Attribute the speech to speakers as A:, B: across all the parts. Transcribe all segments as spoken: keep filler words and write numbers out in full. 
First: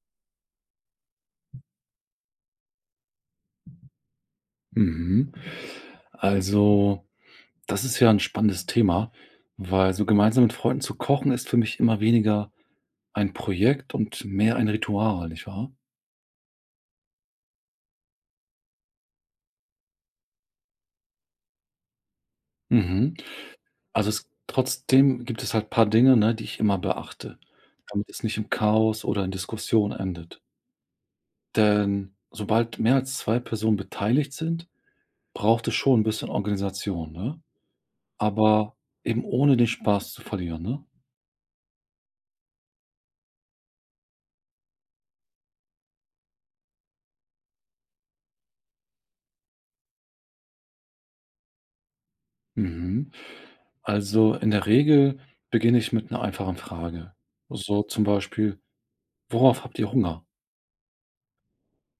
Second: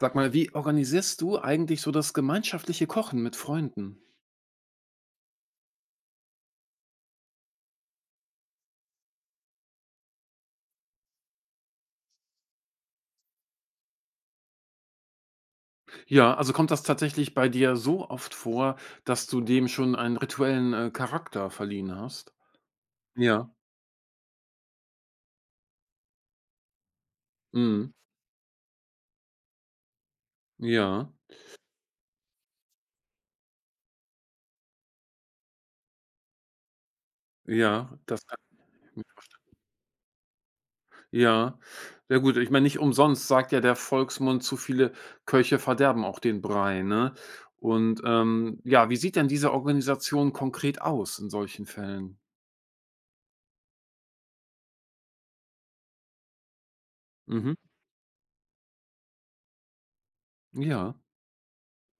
A: Sag mal, wie organisierst du eigentlich so das gemeinschaftliche Kochen mit Freunden?
B: Mhm. Also, das ist ja ein spannendes Thema, weil so gemeinsam mit Freunden zu kochen ist für mich immer weniger ein Projekt und mehr ein Ritual, nicht wahr?
A: Ja, also kommt das tatsächlich bei dir so oft vor, dass du dem schon einen rituellen, äh, Charakter verliehen hast?
B: Mhm.
A: Ja,
B: Also, es trotzdem gibt es halt paar Dinge, ne, die ich immer beachte,
A: mhm,
B: damit es nicht im Chaos oder in Diskussion endet.
A: ja,
B: Denn sobald mehr als zwei Personen beteiligt sind, braucht es schon ein bisschen Organisation, ne?
A: ja, das kann
B: Aber
A: ich mir
B: eben
A: vorstellen.
B: ohne den Spaß zu verlieren, ne?
A: Ja, ja gut, ich meine, nicht umsonst sagt ja der Volksmund: „Zu viele Köche verderben auch den Brei“, ne? Und, ähm, ja, wie sieht denn diese Organisation konkret aus in solchen Fällen?
B: Mhm. Also in der Regel beginne ich mit einer einfachen Frage.
A: Mhm.
B: So zum Beispiel: „Worauf habt ihr Hunger?"
A: Ja,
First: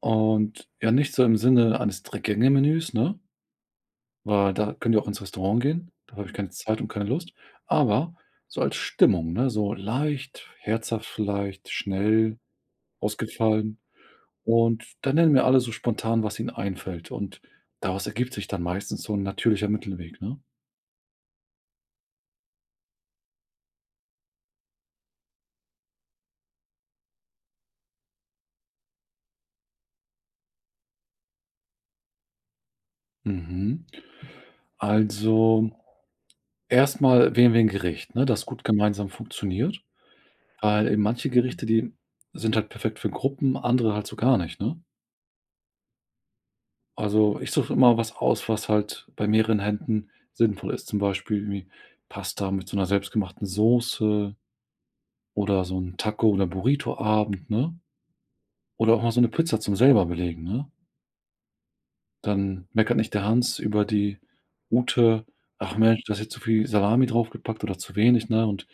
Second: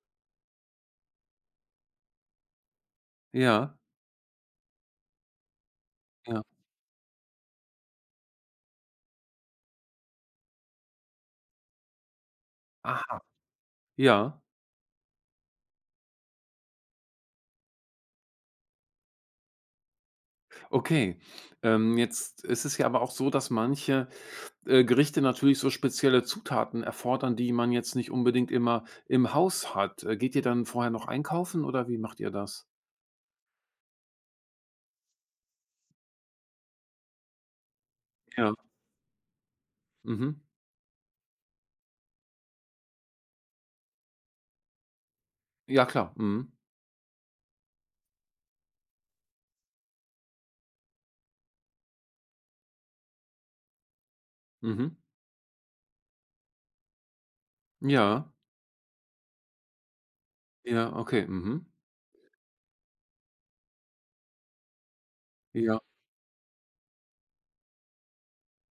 B: Und ja, nicht so im Sinne eines Drei-Gänge-Menüs, ne?
A: ja,
B: Weil da könnt ihr auch ins Restaurant gehen, da habe ich
A: ja.
B: keine Zeit und keine Lust. Aber so als Stimmung, ne? So leicht, herzhaft vielleicht, schnell,
A: Aha,
B: ausgefallen.
A: ja.
B: Und dann nennen mir alle so spontan, was ihnen einfällt. Und daraus ergibt sich dann meistens so ein natürlicher Mittelweg, ne?
A: Okay, ähm, jetzt ist es ja aber auch so, dass manche, äh, Gerichte natürlich so spezielle Zutaten erfordern, die man jetzt nicht unbedingt immer im Haus hat. Äh, geht ihr dann vorher noch einkaufen oder wie macht ihr das?
B: Mhm. Also erstmal wählen wir 'n Gericht, ne, das
A: Ja.
B: gut gemeinsam funktioniert,
A: Mhm.
B: weil eben manche Gerichte, die sind halt perfekt für Gruppen, andere halt so gar nicht, ne?
A: Ja, klar. Mhm.
B: Also, ich suche immer was aus, was halt bei mehreren Händen sinnvoll ist, zum Beispiel irgendwie Pasta mit so 'ner selbstgemachten Soße
A: Mhm.
B: oder so 'n Taco oder Burrito Abend, ne?
A: Ja.
B: Oder auch mal so 'ne Pizza zum selber belegen, ne?
A: Ja, okay. Mhm.
B: Dann meckert nicht der Hans über die Ute: „Ach
A: Ja.
B: Mensch, da ist jetzt zu viel Salami draufgepackt oder zu wenig, ne?" Und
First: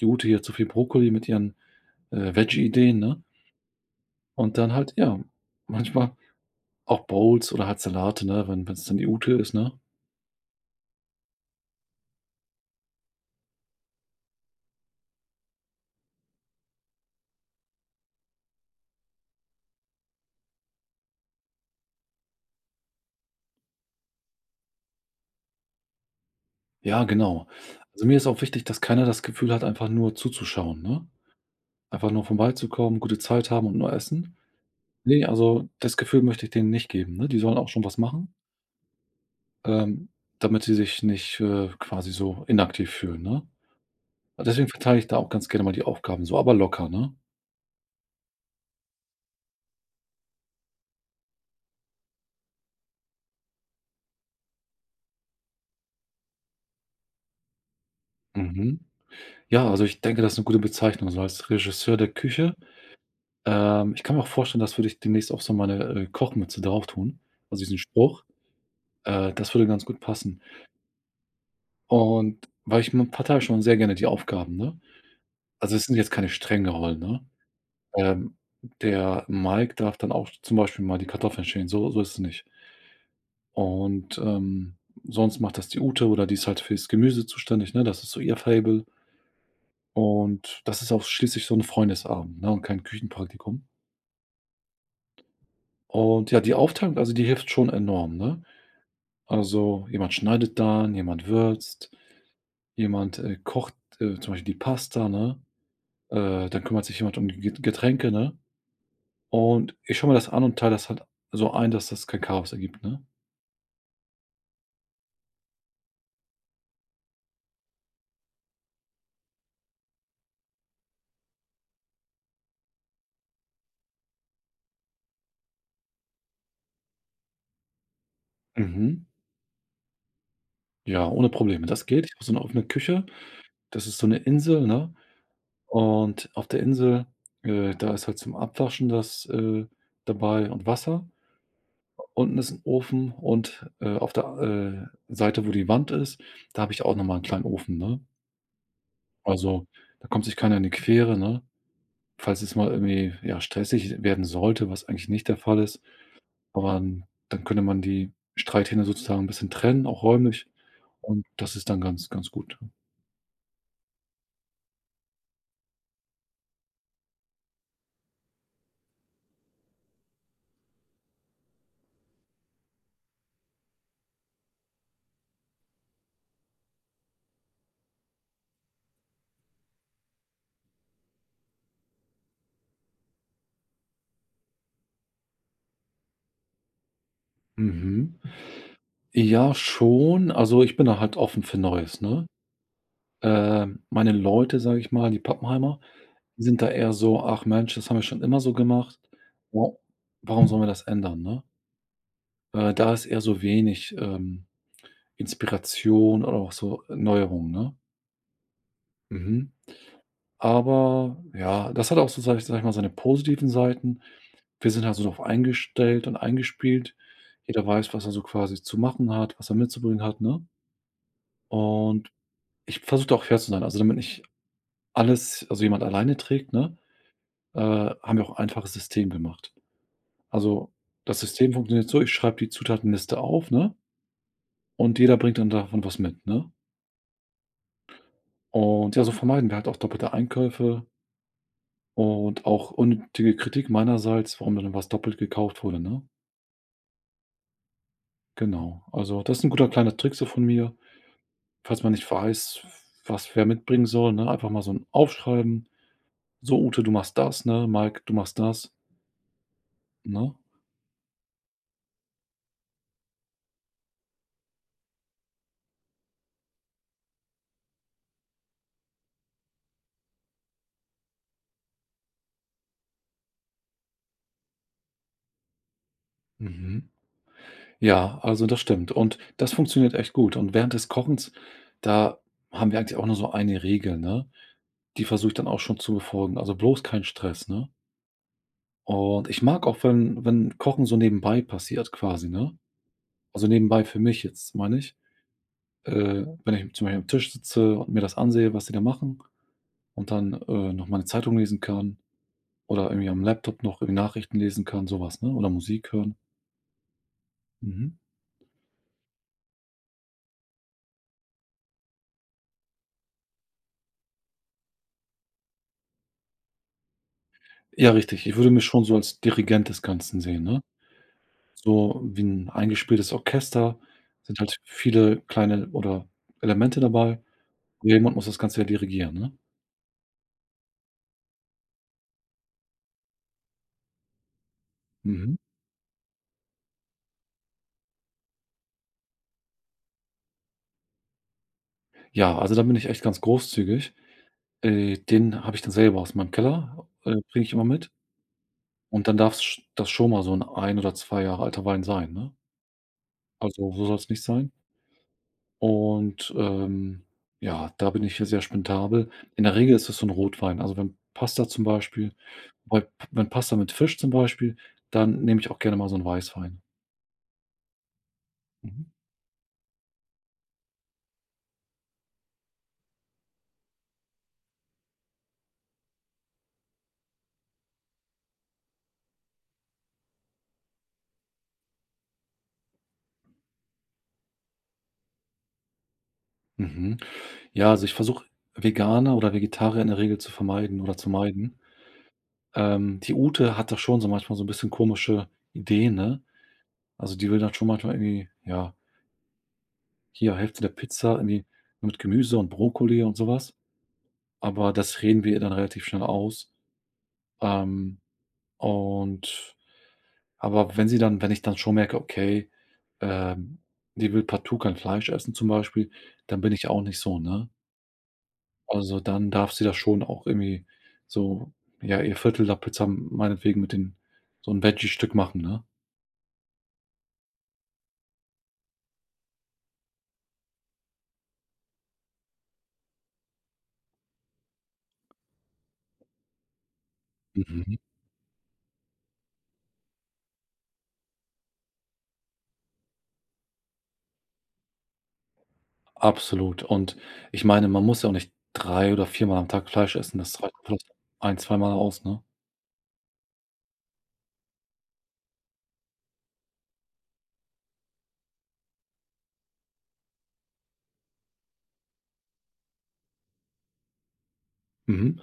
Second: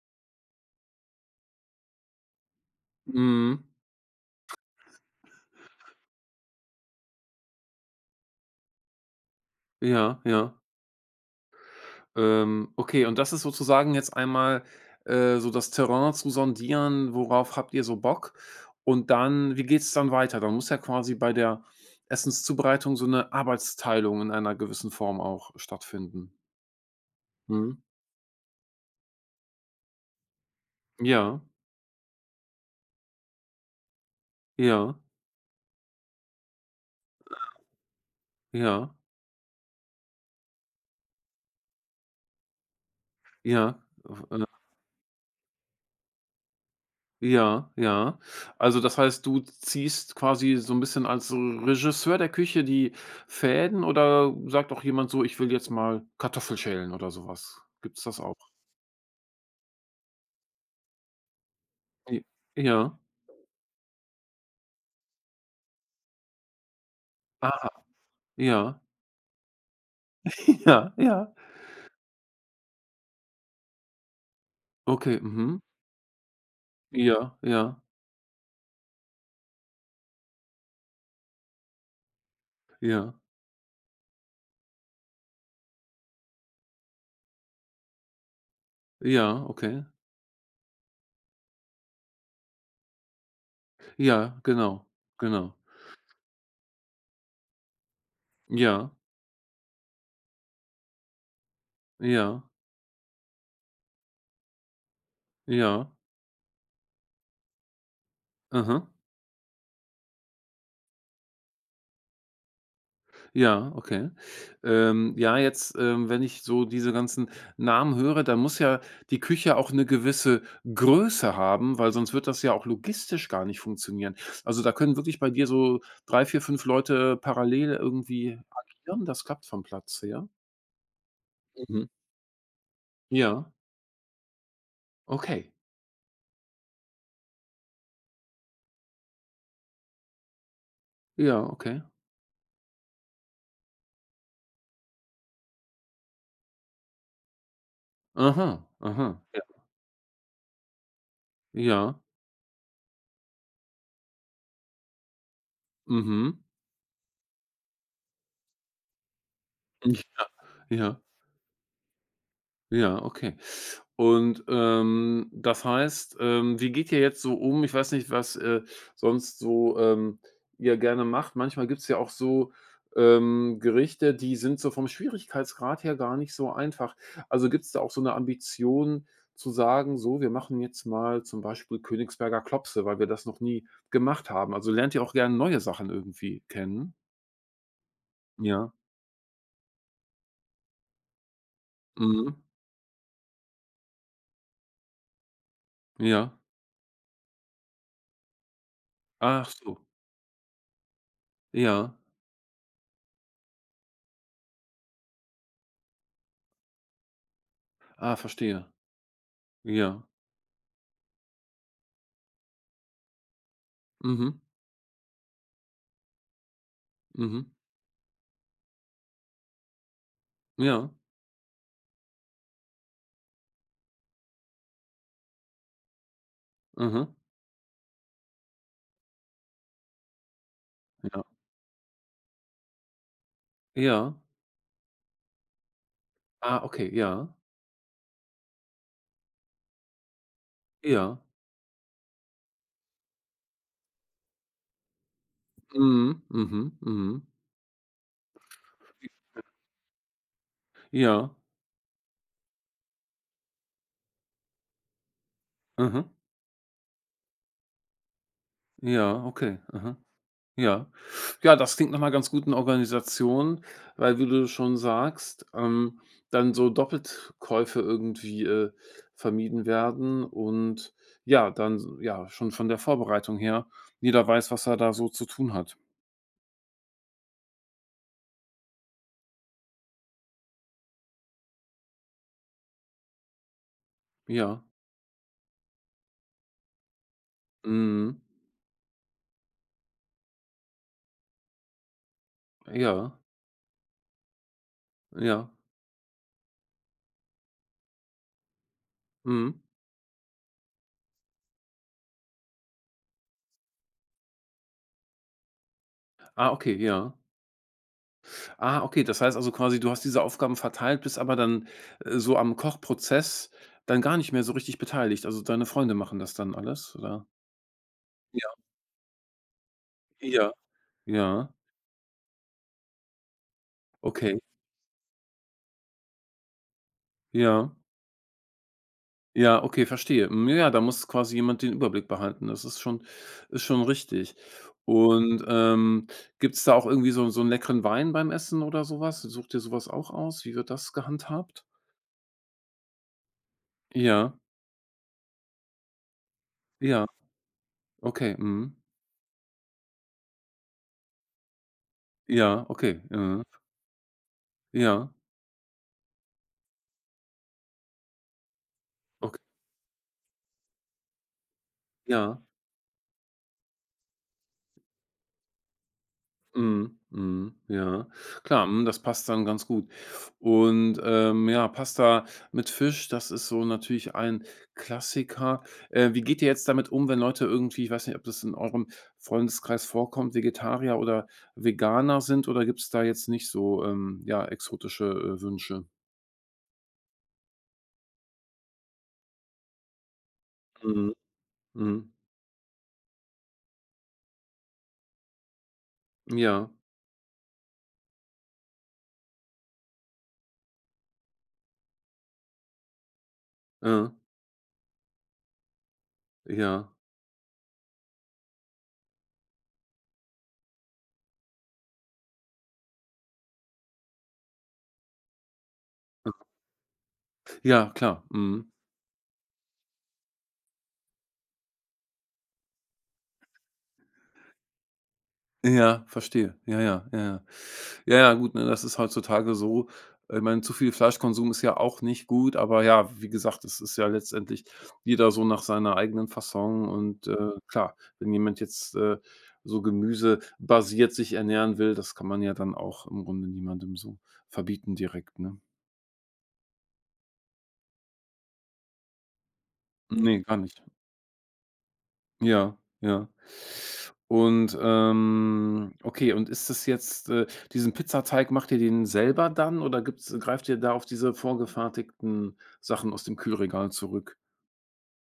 B: die Ute hier: „Zu viel Brokkoli" mit ihren, äh, Veggie-Ideen, ne?
A: Mhm.
B: Und dann halt, ja, manchmal auch Bowls oder halt Salate, ne, wenn wenn's dann die Ute ist, ne?
A: Ja, ja. Ähm, okay, und das ist sozusagen jetzt einmal, äh, so das Terrain zu sondieren, worauf habt ihr so Bock? Und dann wie geht's dann weiter? Dann muss ja quasi bei der Essenszubereitung so eine Arbeitsteilung in einer gewissen Form auch stattfinden.
B: Ja, genau.
A: Mhm.
B: Also, mir ist auch wichtig, dass keiner das Gefühl hat, einfach nur zuzuschauen, ne?
A: Ja,
B: Einfach nur vorbeizukommen, gute Zeit haben und nur essen.
A: ja,
B: Ne, also, das Gefühl möchte ich denen nicht geben, ne? Die sollen auch schon was machen.
A: ja,
B: Ähm, damit sie sich nicht, äh, quasi so inaktiv fühlen, ne?
A: ja, äh,
B: Deswegen verteile ich da auch ganz gerne mal die Aufgaben so, aber locker, ne?
A: ja, ja. Also, das heißt, du ziehst quasi so ein bisschen als Regisseur der Küche die Fäden oder sagt auch jemand so: „Ich will jetzt mal Kartoffel schälen“ oder sowas. Was? Gibt's das auch?
B: Mhm. Ja, also ich denke, das ist eine gute Bezeichnung, so als Regisseur der
A: J
B: Küche.
A: ja.
B: Ähm, ich kann mir auch vorstellen, das würde ich demnächst auf so meine, äh, Kochmütze drauf tun, also
A: Aha.
B: diesen Spruch.
A: Ja.
B: Äh, das würde ganz gut passen.
A: Ja, ja.
B: Und weil ich m verteile schon sehr gerne die Aufgaben, ne?
A: Okay, mhm.
B: Also es sind jetzt keine strengen Rollen, ne?
A: Ja, ja,
B: Ähm, der Mike darf dann auch zum Beispiel mal die Kartoffeln schälen, so so ist es nicht.
A: ja,
B: Und, ähm, sonst macht das die Ute oder die ist halt fürs Gemüse zuständig, ne? Das ist so ihr Faible.
A: ja, okay.
B: Und das ist auch schließlich so ein Freundesabend, ne, und kein Küchenpraktikum.
A: Ja, genau, genau.
B: Und ja, die Aufteilung, also, die hilft schon enorm, ne?
A: Ja,
B: Also, jemand schneidet dann, jemand würzt,
A: ja,
B: jemand, äh, kocht, äh, zum Beispiel die Pasta, ne?
A: ja.
B: Äh, dann kümmert sich jemand um die Get Getränke, ne?
A: Aha.
B: Und ich schaue mir das an und teile das halt so ein, dass das kein Chaos ergibt, ne?
A: Ja, okay. Ähm, ja, jetzt, ähm, wenn ich so diese ganzen Namen höre, dann muss ja die Küche auch 'ne gewisse Größe haben, weil sonst wird das ja auch logistisch gar nicht funktionieren. Also, da können wirklich bei dir so drei, vier, fünf Leute parallel irgendwie agieren?
B: Mhm.
A: Das klappt vom Platz her?
B: Ja, ohne Probleme.
A: Mhm.
B: Das geht. Ich habe so eine offene Küche.
A: Ja.
B: Das ist so eine Insel, ne?
A: Okay.
B: Und auf der Insel, äh, da ist halt zum Abwaschen das, äh, dabei und Wasser.
A: Ja, okay.
B: Unten ist ein Ofen und, äh, auf der, äh, Seite, wo die Wand ist, da habe ich auch noch mal 'n kleinen Ofen, ne?
A: Aha, aha. Ja.
B: Also, da kommt sich keiner in die Quere, ne?
A: Ja.
B: Falls es mal irgendwie, ja, stressig werden sollte, was eigentlich nicht der Fall ist,
A: Mhm.
B: aber n- dann könnte man die Streithähne sozusagen ein bisschen trennen, auch
A: Ja,
B: räumlich.
A: ja.
B: Und das ist dann ganz ganz gut.
A: Ja, okay. Und, ähm, das heißt, ähm, wie geht ihr jetzt so um? Ich weiß nicht, was, äh, sonst so, ähm, ihr gerne macht. Manchmal gibt's ja auch so, ähm, Gerichte, die sind so vom Schwierigkeitsgrad her gar nicht so einfach. Also, gibt's da auch so eine Ambition zu sagen: „So, wir machen jetzt mal zum Beispiel Königsberger Klopse, weil wir das noch nie gemacht haben.“ Also, lernt ihr auch gerne neue Sachen irgendwie kennen?
B: Mhm.
A: Ja.
B: Ja, schon. Also, ich bin da halt offen für Neues, ne?
A: Mhm.
B: Ähm, meine Leute, sage ich mal, die Pappenheimer,
A: Ja.
B: sind da eher so: „Ach Mensch, das haben wir schon immer so gemacht.
A: Ach
B: Wa
A: so.
B: warum sollen wir das ändern", ne?
A: Ja.
B: Äh, da ist eher so wenig, ähm, Inspiration oder auch so Neuerungen, ne?
A: Ah, verstehe.
B: Mhm.
A: Ja.
B: Aber ja, das hat auch so, sage ich sage ich mal, seine positiven Seiten.
A: Mhm,
B: Wir sind halt so drauf eingestellt und eingespielt.
A: mhm.
B: Jeder weiß, was er so quasi zu machen hat, was er mitzubringen hat, ne?
A: Ja.
B: Und ich versuche da auch fair zu sein, also damit nicht alles also jemand alleine trägt, ne?
A: Aha.
B: äh, haben wir auch ein einfaches System gemacht. Also, das
A: Ja.
B: System funktioniert so, ich schreibe die Zutatenliste auf, ne,
A: Ja.
B: und jeder bringt dann davon was mit, ne?
A: Ah, okay, ja.
B: Und ja, so vermeiden wir halt auch doppelte Einkäufe
A: Ja.
B: und auch unnötige Kritik meinerseits, warum dann was doppelt gekauft wurde, ne?
A: Mhm, mhm, mhm.
B: Genau. Also, das ist ein guter kleiner Trick so von mir,
A: Ja.
B: falls man nicht weiß, was wer mitbringen soll, ne, einfach mal so ein Aufschreiben:
A: Aha.
B: „So, Ute, du machst das, ne? Mike, du machst das",
A: Ja, okay. Aha.
B: ne?
A: Ja. Ja, das klingt nach 'ner ganz guten Organisation, weil, wie du schon sagst, ähm, dann so Doppelkäufe irgendwie, äh, vermieden werden und ja, dann s ja, schon von der Vorbereitung her, jeder weiß, was er da so zu tun hat.
B: Mhm. Ja, also das stimmt und das funktioniert echt gut und während des Kochens, da haben wir eigentlich auch nur so eine Regel, ne?
A: Ja.
B: Die versuche ich dann auch schon zu befolgen, also bloß kein Stress, ne?
A: Mhm.
B: Und ich mag auch, wenn wenn Kochen so nebenbei passiert quasi, ne?
A: Ja.
B: Also nebenbei für mich jetzt, meine ich.
A: Ja.
B: Äh, wenn ich zum Beispiel am Tisch sitze und mir das ansehe, was die da machen
A: Mhm.
B: und dann, äh, noch meine Zeitung lesen kann oder irgendwie am Laptop noch irgendwie Nachrichten lesen kann, sowas ne, oder Musik hören.
A: Ah, okay, ja.
B: Mhm.
A: Ah, okay, das heißt also quasi, du hast diese Aufgaben verteilt, bist aber dann, äh, so am Kochprozess dann gar nicht mehr so richtig beteiligt. Also, deine Freunde machen das dann alles, oder?
B: Ja, richtig. Ich würde
A: Ja,
B: mich schon so als Dirigent des Ganzen sehen,
A: ja.
B: ne?
A: Ja,
B: So wie 'n eingespieltes Orchester
A: okay.
B: sind halt viele kleine oder Elemente dabei.
A: Ja.
B: Jemand muss das Ganze ja dirigieren, ne?
A: Ja, okay, verstehe. Hm, ja, da muss quasi jemand den Überblick behalten. Das ist schon ist schon richtig.
B: Mhm.
A: Und, ähm, gibt's da auch irgendwie so so einen leckeren Wein beim Essen oder sowas Sucht ihr sowas auch aus? Wie wird das gehandhabt?
B: Ja, also da bin ich echt ganz großzügig.
A: Ja,
B: Äh, den habe ich dann selber aus meinem Keller,
A: ja,
B: äh, bringe ich immer mit
A: okay, mhm.
B: und dann darf's sch das schon mal so 'n ein oder zwei Jahre alter Wein sein, ne?
A: Ja, okay, mhm.
B: Also, so soll's nicht sein.
A: Ja.
B: Und, ähm, ja, da bin ich hier sehr spendabel.
A: Okay,
B: In der Regel ist es so ein Rotwein. Also, wenn Pasta zum Beispiel
A: ja.
B: bei wenn Pasta mit Fisch zum Beispiel, dann nehme ich auch gerne mal so einen Weißwein.
A: Mhm, mhm, ja. Klar, mhm,
B: Mhm.
A: das passt dann ganz gut. Und, ähm, ja, Pasta mit Fisch, das ist so natürlich ein Klassiker. Äh, wie geht ihr jetzt damit um, wenn Leute irgendwie ich weiß nicht, ob das in eurem Freundeskreis vorkommt, Vegetarier oder Veganer sind oder gibt's da jetzt nicht so, ähm, ja, exotische, äh, Wünsche?
B: Mhm. Ja, also, ich versuche, Veganer oder Vegetarier in der Regel zu vermeiden oder zu
A: Mhm,
B: meiden.
A: mhm.
B: Ähm, die Ute hat da schon so manchmal so ein bisschen komische Ideen, ne?
A: Ja,
B: Also, die will dann schon manchmal irgendwie, ja, hier Hälfte der Pizza irgendwie mit Gemüse und Brokkoli und sowas.
A: ja,
B: Aber das reden wir ihr dann relativ schnell aus.
A: ja.
B: Ähm Und aber wenn sie dann wenn ich dann schon merke, okay, ähm, die will partout kein Fleisch essen zum Beispiel, dann bin ich auch nicht so, ne?
A: Ja, klar, mhm.
B: Also, dann darf sie das schon auch irgendwie so, ja, ihr Viertel der Pizza meinetwegen mit den so ein Veggie-Stück machen, ne?
A: Ja, verstehe. Ja, ja, ja, ja. Ja, ja, gut, ne, das ist heutzutage so. Ich meine, zu viel Fleischkonsum ist ja auch nicht gut, aber ja, wie gesagt, es ist ja letztendlich jeder so nach seiner eigenen Fasson und, äh,
B: Mhm.
A: klar, wenn jemand jetzt, äh, so gemüsebasiert sich ernähren will, das kann man ja dann auch im Grunde niemandem so verbieten direkt, ne?
B: Absolut. Und ich meine, man muss ja auch nicht drei oder viermal am Tag Fleisch essen.
A: Ne,
B: Das reicht
A: gar nicht.
B: vielleicht ein zweimal aus, ne?
A: Ja, ja. Und, ähm okay, und ist das jetzt, äh diesen Pizzateig macht ihr den selber dann oder gibt's greift ihr da auf diese vorgefertigten Sachen aus dem Kühlregal zurück?
B: Mhm.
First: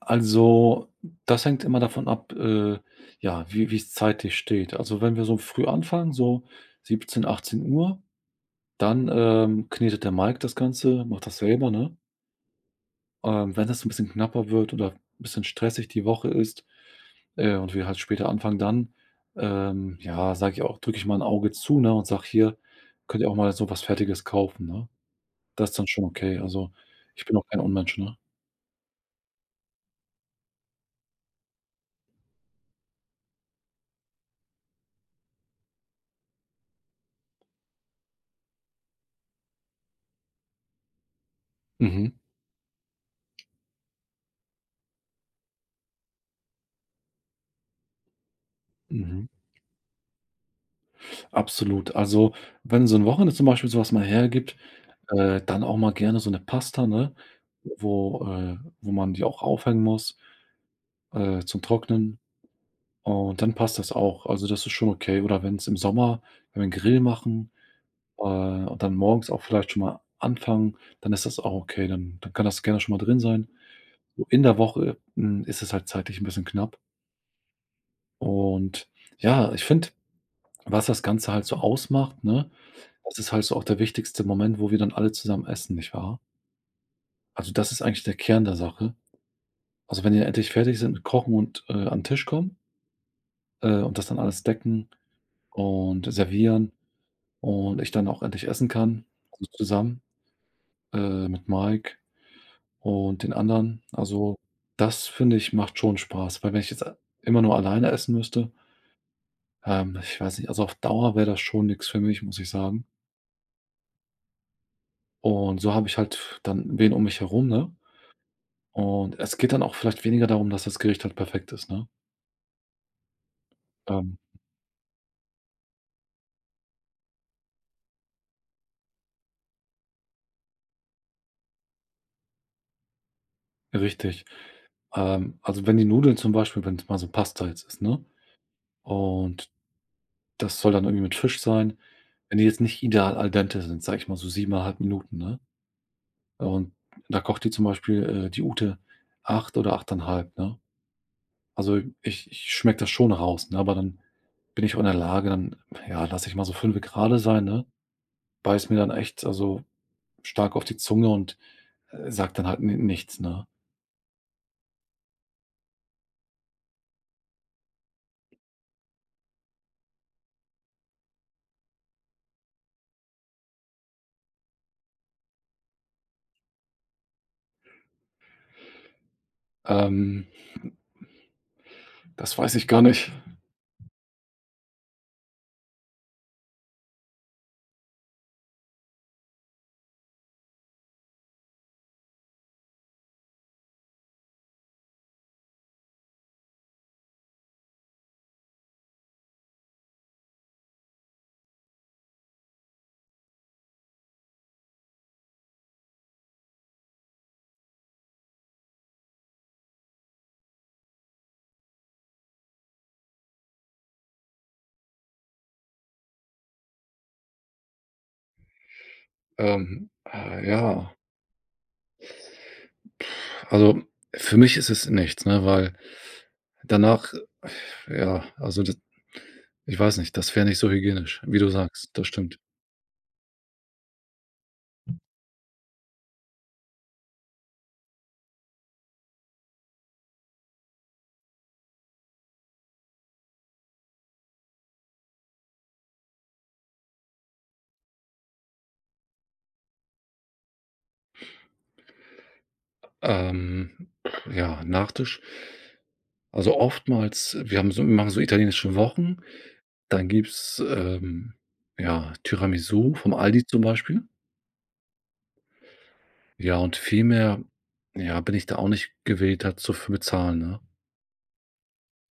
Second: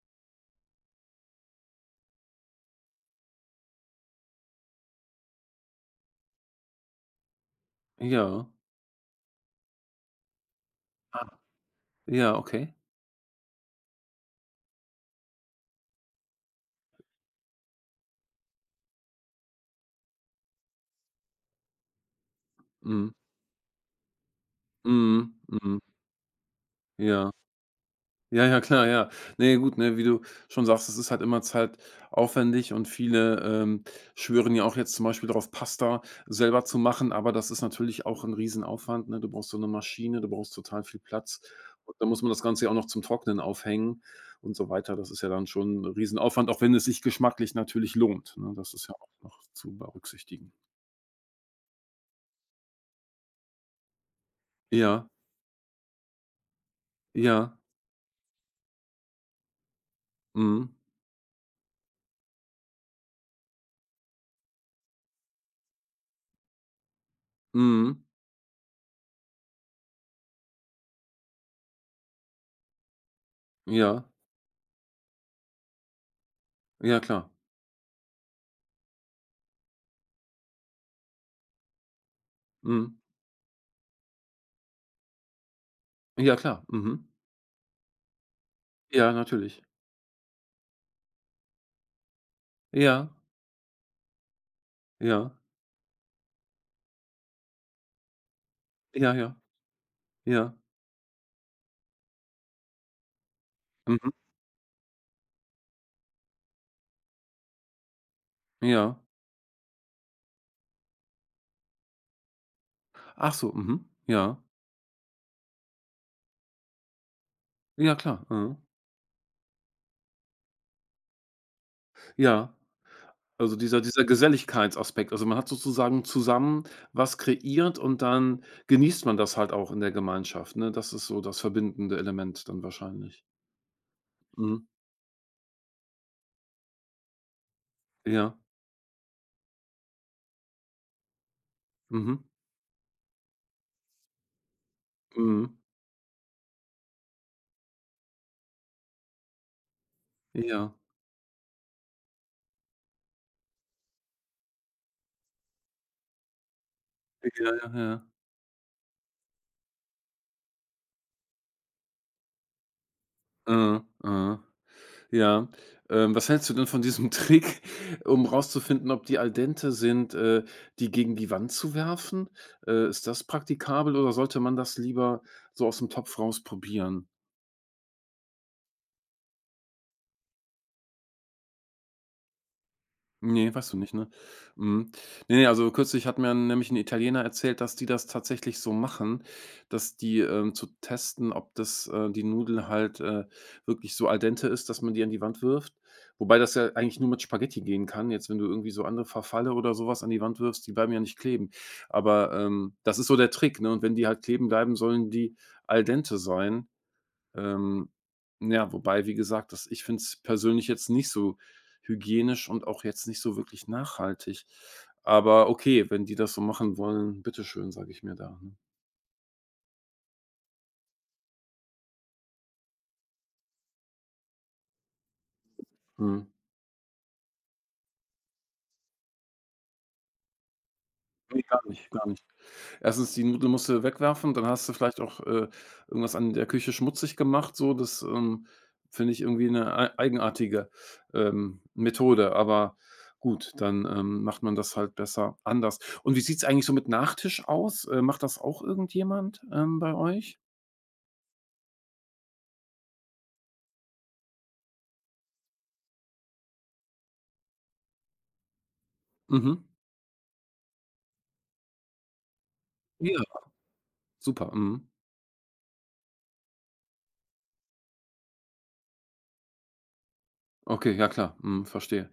B: Also, das hängt immer davon ab, äh, ja, wie wie es zeitlich steht. Also, wenn wir so früh anfangen, so siebzehn Uhr, Uhr,
A: Ja.
B: dann, ähm, knetet der Mike das Ganze, macht
A: Ah.
B: das selber, ne?
A: Ja, okay.
B: Ähm, wenn das 'n bisschen knapper wird oder ein bisschen stressig die Woche ist, äh, und wir halt später anfangen, dann, ähm, ja, sage ich auch drücke ich mal ein Auge zu, ne, und sage: „Hier,
A: Mhm.
B: könnt ihr auch mal so was Fertiges kaufen", ne?
A: Mhm.
B: Das ist
A: Mhm.
B: dann schon okay. Also, ich
A: Ja.
B: bin auch kein Unmensch, ne?
A: Ja, ja, klar, ja. Ne, gut, ne, wie du schon sagst, es ist halt immer zeitaufwendig und viele, ähm, schwören ja auch jetzt zum Beispiel darauf, Pasta selber zu machen, aber das ist natürlich auch ein Riesenaufwand, ne? Du brauchst so eine Maschine, du brauchst total viel Platz und dann
B: Mhm,
A: muss man das Ganze ja auch noch zum Trocknen aufhängen und so weiter. Das ist ja dann schon ein Riesenaufwand, auch wenn es sich geschmacklich natürlich lohnt, ne? Das ist ja auch
B: mhm.
A: noch zu berücksichtigen.
B: Absolut. Also, wenn so 'n Wochenende zum Beispiel so was mal hergibt,
A: Ja,
B: äh, dann auch mal gerne so 'ne Pasta, ne,
A: ja,
B: wo, äh wo man die auch aufhängen muss,
A: mhm,
B: äh, zum Trocknen und dann passt das auch. Also, das ist schon okay. Oder wenn's im Sommer wenn wir 'n Grill machen,
A: mhm,
B: äh, und dann morgens auch vielleicht schon mal anfangen, dann ist das auch okay. Dann dann kann das gerne schon mal drin sein.
A: ja,
B: So in der Woche, hm, ist es halt zeitlich 'n bisschen knapp
A: ja klar,
B: und ja, ich finde, was das Ganze halt so ausmacht, ne?
A: mhm,
B: Das ist halt so auch der wichtigste Moment, wo wir dann alle zusammen essen, nicht wahr?
A: ja klar, mhm.
B: Also, das ist eigentlich der Kern der Sache.
A: Ja, natürlich.
B: Also, wenn die endlich fertig sind mit Kochen und, äh, an den Tisch kommen,
A: Ja.
B: äh, und das dann alles decken
A: Ja,
B: und servieren und ich dann auch endlich essen kann,
A: ja, ja,
B: also, zusammen,
A: ja,
B: äh, mit Mike und den anderen.
A: mhm,
B: Also, das finde ich, macht schon Spaß, weil wenn ich jetzt immer nur alleine essen müsste,
A: ja.
B: ähm, ich weiß nicht, also, auf Dauer wäre das schon nichts für mich, muss ich sagen.
A: Ach so, mhm, ja.
B: Und so habe ich halt dann wen um mich herum, ne?
A: Ja, klar, mhm.
B: Und es geht dann auch vielleicht weniger darum, dass das Gericht halt perfekt ist, ne?
A: Ja, also dieser dieser
B: Ähm,
A: Geselligkeitsaspekt. Also, man hat sozusagen zusammen was kreiert und dann genießt man das halt auch in der Gemeinschaft, ne? Das ist so das verbindende Element dann wahrscheinlich.
B: richtig.
A: Mhm.
B: Ähm, also, wenn die Nudeln zum Beispiel wenn es mal so Pasta jetzt ist, ne?
A: Ja.
B: Und das soll dann irgendwie mit Fisch sein.
A: Mhm.
B: Wenn die jetzt nicht ideal al dente sind, sage ich mal so sieben Komma fünf Minuten, ne?
A: Mhm.
B: Und da kocht die zum Beispiel, äh, die Ute acht oder acht Komma fünf, ne?
A: Ja.
B: Also, ich ich schmecke das schon raus, ne, aber dann bin ich auch in der Lage, dann, ja, lasse ich mal so fünf Grade sein,
A: Ja,
B: ne?
A: ja, ja.
B: Beiße mir dann echt also stark auf die Zunge und, äh, sagt dann halt ni nichts, ne?
A: Mhm, mhm. Ja. Ähm, was hältst du denn von diesem Trick, um rauszufinden, ob die al dente sind, äh, die gegen die Wand zu werfen? Äh, ist das praktikabel oder sollte man das lieber so aus dem Topf rausprobieren?
B: Ähm, das weiß ich gar nicht.
A: Ne, weißt du nicht, ne? Mhm. Ne, ne, also kürzlich hat mir nämlich 'n Italiener erzählt, dass die das tatsächlich so machen, dass die, ähm, zu testen, ob das äh, die Nudel halt, äh, wirklich so al dente ist, dass man die an die Wand wirft. Wobei das ja eigentlich nur mit Spaghetti gehen kann. Jetzt, wenn du irgendwie so andere Verfalle oder so was an die Wand wirfst, die bleiben ja nicht kleben. Aber, ähm, das ist so der Trick, ne? Und wenn die halt kleben bleiben, sollen die al dente sein. Ähm, ja, wobei, wie gesagt, das ich finde es persönlich jetzt nicht so hygienisch und auch jetzt nicht so wirklich nachhaltig. Aber okay, wenn die das so machen wollen, bitteschön, sage ich mir da, ne?
B: Ähm, äh, ja, also, für mich ist es nichts, ne, weil
A: Mhm.
B: danach äh, ja, also, d ich weiß nicht, das wäre nicht so hygienisch, wie
A: Ne,
B: du
A: gar nicht,
B: sagst,
A: gar
B: das
A: nicht.
B: stimmt.
A: Erstens die Nudel musst du wegwerfen, dann hast du vielleicht auch, äh, irgendwas an der Küche schmutzig gemacht so. Das, ähm, finde ich irgendwie eine ei eigenartige, ähm, Methode. Aber gut, dann, ähm, macht man das halt besser anders. Und wie sieht es eigentlich so mit Nachtisch aus? Äh, macht das auch irgendjemand, ähm, bei euch?
B: Ähm, ja, Nachtisch also, oftmals wir haben so wir machen so italienische Wochen,
A: Mhm.
B: dann gibt's, ähm, ja, Tiramisu vom
A: Ja,
B: Aldi zum Beispiel.
A: super, mhm.
B: Ja, und viel mehr, ja, bin ich da auch nicht gewillt, dazu zu bezahlen, ne?
A: Okay, ja klar, mhm, verstehe.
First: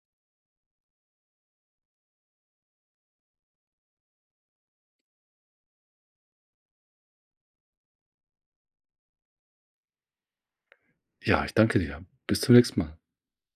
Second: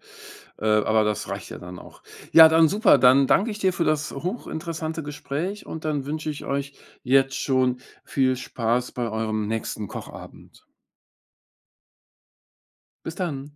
A: Äh, aber das reicht ja dann auch. Ja, dann super, dann danke ich dir für das hochinteressante Gespräch und dann wünsche ich euch jetzt schon viel Spaß bei eurem nächsten Kochabend.
B: Ja, ich danke dir. Bis zum nächsten Mal.
A: Bis dann.